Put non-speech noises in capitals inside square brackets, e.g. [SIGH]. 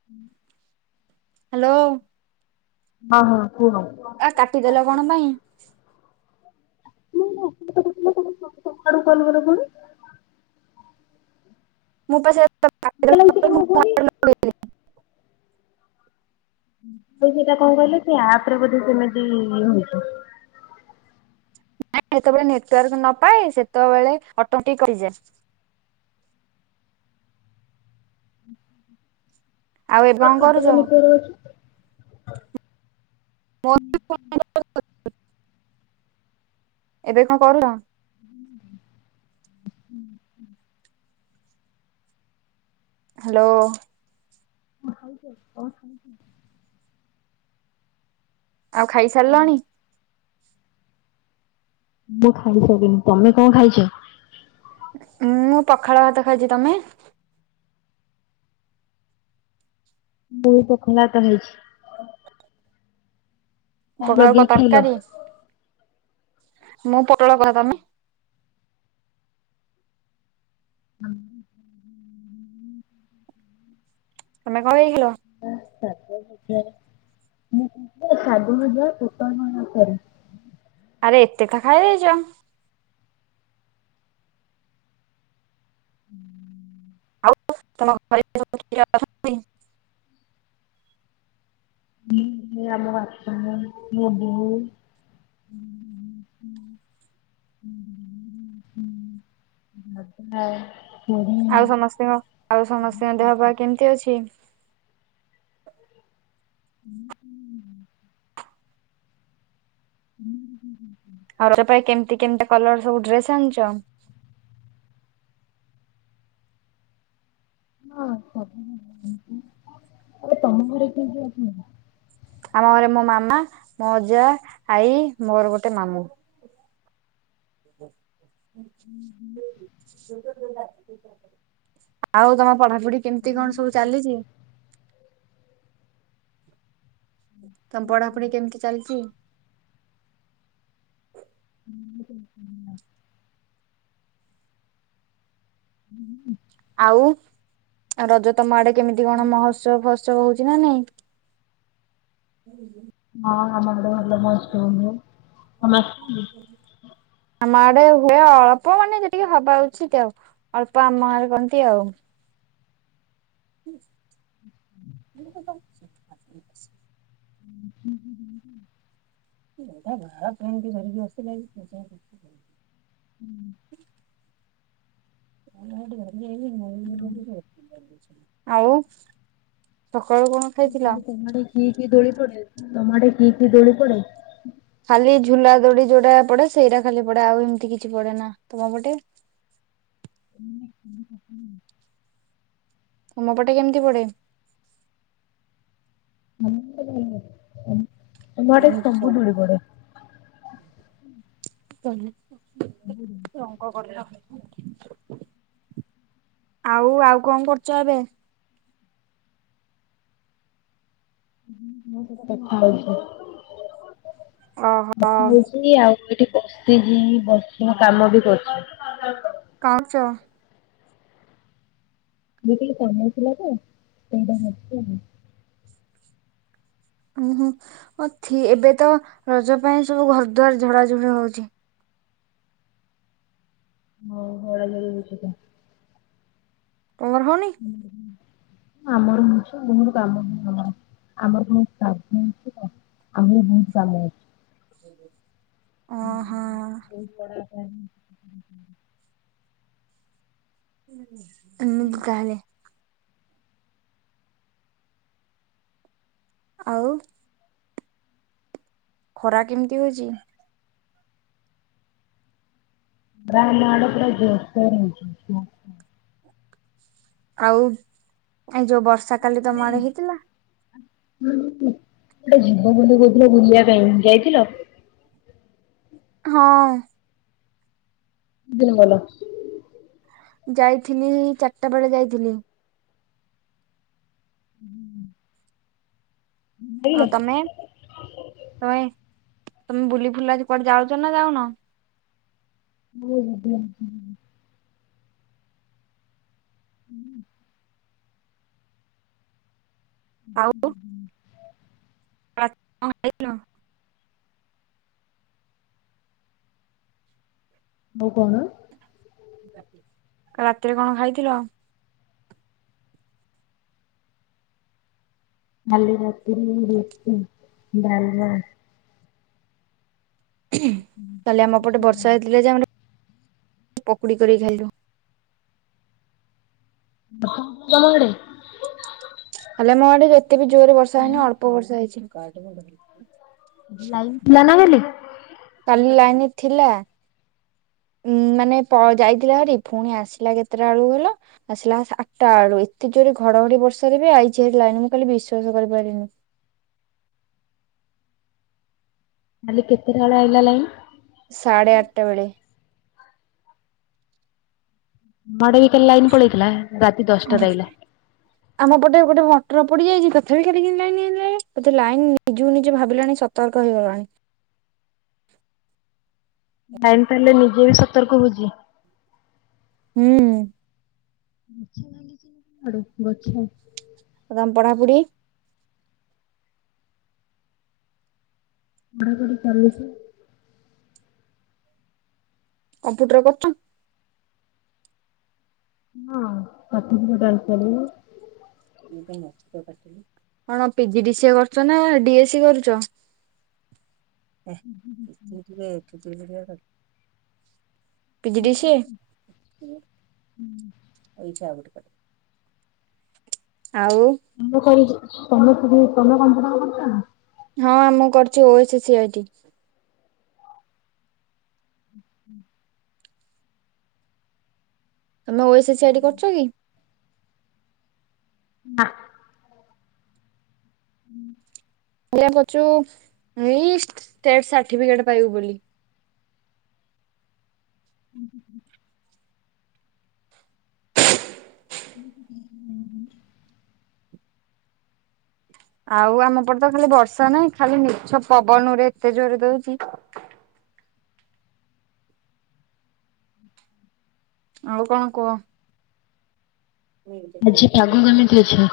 [INAUDIBLE] Hello ହଁ ହଁ କୁହ। ଆ କାଟିଦେଲ କଣ ପାଇଁ? [UNINTELLIGIBLE] ମୁଁ ପା ସେତ ପା [UNINTELLIGIBLE] ସେଇଟା କଣ କହିଲ? ସେ ଆପରେ ବୋଧେ ସେମିତି ହେଇଚି। ନାଇଁ ଯେତେବେଳେ ନେଟୱାର୍କ ନପାଏ ସେତେବେଳେ ଅଟୋମ୍ୟାଟିକ କଟିଯାଏ। ଆଉ ଏବେ କଣ କରୁଛ? [UNINTELLIGIBLE] ଏବେ କଣ କରୁଚ? ହ୍ୟାଲୋ। ଖାଇଛ କଣ ଖାଉଛ? ଆଉ ଖାଇସାରିଲାଣି? ମୁଁ ଖାଇସାରିନି। ତମେ କଣ ଖାଇଛ? ମୁଁ ପଖାଳ ଭାତ ଖାଇଛି। ତମେ? ମୁଁ ପଖାଲ ଭାତ ଖାଇଛି। କଣ ପଖାଳକୁ କ ଲଗେଇକି ଖାଇଲ? ତରକାରୀ? [INAUDIBLE] ମୁଁ ପୋଟଳ କହ ତମେ? [INAUDIBLE] ତମେ କଣ ହେଇଥିଲ? [UNINTELLIGIBLE] ଆରେ ଏତେ [UNINTELLIGIBLE] ଖାଇ ଦେଇଛ। [INAUDIBLE] [UNINTELLIGIBLE] ହଁ ଆମ [UNINTELLIGIBLE] ମୋ ବୋଉ। [INAUDIBLE] [INAUDIBLE] [UNINTELLIGIBLE] ଆଉ ସମସ୍ତଙ୍କ ଆଉ ସମସ୍ତଙ୍କ ଦେହ ବା କେମିତି ଅଛି? [UNINTELLIGIBLE] [UNINTELLIGIBLE] ରଜ ପାଇଁ କେମିତି କେମିତି କଲର ସବୁ ଡ୍ରେସ ଆଣିଛ? ହଁ [UNINTELLIGIBLE] ଆରେ ତମ ଘରେ କିଏ କିଏ ଅଛନ୍ତି? ଆମ ଘରେ ମୋ ମାମା, ମୋ ଅଜା, ଆଈ, ମୋର ଗୋଟେ ମାମୁଁ। [UNINTELLIGIBLE] [UNINTELLIGIBLE] ଆଉ ତମ ପଢାପଢି କେମତି କଣ ସବୁ ଚାଲିଛି? [INAUDIBLE] ତମ ପଢାପଢି କେମିତି ଚାଲିଛି? [UNINTELLIGIBLE] [INAUDIBLE] ଆଉ ରଜ ତମ ଆଡେ କେମିତି କଣ ମହୋତ୍ସବ ଫହ ତ୍ସବ ହଉଛି ନା ନାଇଁ? [INAUDIBLE] ହଁ ଆମ ଆଡ଼େ ଭଲ ମହତ୍ସବ ହୁଏ। [UNINTELLIGIBLE] ଆମ ଆଡେ ହୁଏ ଅଳ୍ପ ମାନେ ଯେତିକି ହବା ଉଚିତ ଆଉ। ଅଳ୍ପ ଆମ ଆଡେ କରନ୍ତି ଆଉ। [UNINTELLIGIBLE] [INAUDIBLE] [INAUDIBLE] [UNINTELLIGIBLE] ହୁଁ। [INAUDIBLE] ଆଉ ସକାଳୁ କଣ ଖାଇଥିଲ? ତମ ଆଡେ କି କି ଦୋଳି ପଡେ ତମ ଆଡ଼େ କି କି ଦୋଳି ପଡେ। ଖାଲି ଝୁଲା ଦୋଡି ଯୋଉଟା ପଡେ ସେଇଟା ଖାଲି ପଡେ ଆଉ ଏମିତି କିଛି ପଡେ ନା ତମ ପଟେ। [INAUDIBLE] ତମ ପଟେ କେମିତି ପଡ଼େ? ଆମ ପଟେ ଭଲ ପଡ଼େ [INAUDIBLE] [INAUDIBLE] ରଙ୍ଗ କରୁଥାଅ ଆଉ ଆଉ କଣ କରୁଛ ଏବେ। ମୁଁ କଥା ହଉଛି ଓହୋ କଥା ହଉଛି ଆଉ ଏଠି ବସିଛି ବସି ମୁଁ କାମ ବି କରୁଛି। କଣ କରୁଛ। ଦି କିଲ ପନିର ଥିଲା ତ ସେଇଟା କଟୁଛି ଆଉ। ଓ ହୋଁ ଅଥି ଏବେ ତ ରଜ ପାଇଁ ସବୁ ଘର ଦୁଆର ଝଡା ଝଡି ହଉଛି। ହଁ ହଳ ଧରି ବିଛି ତ। ତମର ହଉନି। ହଉ ଆମର ହଉଛି ବହୁତ କାମ ଆମର। ଆମର କଣ ଶ୍ରାଧ ଅଛି ତ ଆହୁରି ବହୁତ କାମ ଅଛି। ଓହୋ। [INAUDIBLE] ଏମିତି ତାହେଲେ। ଆଉ। ଖରା କେମିତି ହଉଛି? ନା ଆମଆଡେ ପୁରା ଜରସେ ହଉଛି। ଆଉ ଏଇ ଯୋଉ ବର୍ଷା କାଲି ତମ ଆଡେ ହେଇଥିଲା। ହଁ ଗୋଟେ ହେ ଯିବ ବୋଲି କହୁଥିଲ ବୁଲିବା ପାଇଁ ଯାଇଥିଲ। ହଁ। କୁ ଦିନ ଗୋଲ। ଯାଇଥିଲି ଚାରିଟା ବେଳେ ଯାଇଥିଲି। ହୁଁ। ଆଉ ତମେ ତମେ ତମେ ବୁଲି ଫୁଲି କୁଆଡେ ଯାଉଛ ନା ଯାଉନ? [INAUDIBLE] ହୁଁ। ଆଉ ରାତିରେ କଣ ଖାଇଥିଲ? ଆଉ କଣ? ରାତିରେ କଣ ଖାଇଥିଲ? କାଲି ରାତିରେ ରୁଟି ଡ଼ାଲମା। କାଲି ଆମ ପଟେ ବର୍ଷା ହେଇଥିଲା ଯେ ଆମର ପକୁଡ଼ି କରିକି ଖାଇଲୁ। ବର୍ଷା ହଉଛି ତୋମ ଆଡେ? କାଲି ଆମୋ ଆଡେ ଏତେ ବି ଜୋରରେ ବର୍ଷା ଲାଇନ ହେଇନି ଅଳ୍ପ ବର୍ଷା ହେଇଛି। ଲାଇନ୍ ଥିଲା ନା କାଲି? କାଲି ଲାଇନ ଥିଲା। ଉଁ ମାନେ ପ ଯାଇଥିଲା ହାରି ପୁଣି ଆସିଲା କେତେଟା ବେଳକୁ କହିଲ। ଆସିଲା ଆଠଟା ବେଳୁ ଏତେ ଜୋରେ ଘଡଘଡି ବର୍ଷାରେ ବି ଆଇଚି ଭାରି ଲାଇନି ମୁଁ କାଲି ବିଶ୍ୱାସ କରିପାରିଲିନି। କାଲି କେତେଟା ବେଳେ ଆଇଲା ଲାଇନି। ସାଢ଼େ ଆଠଟା ବେଳେ। ମାଡ ବିିକା ଲାଇନ୍ ପଳେଇଥିଲା ରାତି ଦଶଟା ରେ ଆଇଲା। [UNINTELLIGIBLE] ଆମ ପଟେ ଗୋଟେ ମଟର ପୋଡ଼ି ଯାଇଛି ତଥାପି କାଲି କେମିତି ଲାଇନ ଅଇଲାଇ ଲାଇନି ନିଜକୁ ନିଜେ ଭାବିଲାଣି ସ। ସତର୍କ ହେଇଗଲାଣି। ଲାଇନି ତାହେଲେ ନିଜେ ବି ସତର୍କ ହଉଛି। ହୁଁ। ଗଛ ଲାଗିଛି ନା କ'ଣ ଛ ଆଡୁ ଗଛ। ଆଉ ତମ ପଢାପଢ଼ି। ପଢ଼ାପଢି ଚାଲିଛି। କମ୍ପୁଟର କରୁଛୁ। ହଁ ପତିକୋଟା [INAUDIBLE] [INAUDIBLE] କ'ଣ ପିଜି ଡ଼ି ସିଏ କରୁଛ ନା ଡି ଏ ସି କରୁଛ। ଏ [INAUDIBLE] ପିଜି ଡ଼ି ସିଏ [INAUDIBLE] ଆଉ। ତମେ କରିକି ତମେ ସବୁ [INAUDIBLE] ହଁ ମୁଁ କରିଛି ଓଏସ୍ ସି ଆଇ ଟି। ଉଁ ହୁଁ। ତମେ ଓଏସେ ସି ଆଇ ଟି କରୁଛ କି। ନାଁ। ହୁଁ। ଇଆ ପଛୁ ଏଇ ଟେଥେ ସାର୍ଟିଫିକେଟ ପାଇବୁ ବୋଲି। [UNINTELLIGIBLE] ଆଉ ଆମ ପଟ ତ ଖାଲି ବର୍ଷା ନାହିଁ ଖାଲି ମିଛ ପବନ ରେ ଏତେ ଜୋରେ ଦଉଛି। ଆଉ କ'ଣ କୁହ। ଆଜି ପାଗୁ ମାନେ ଦେଇଛ।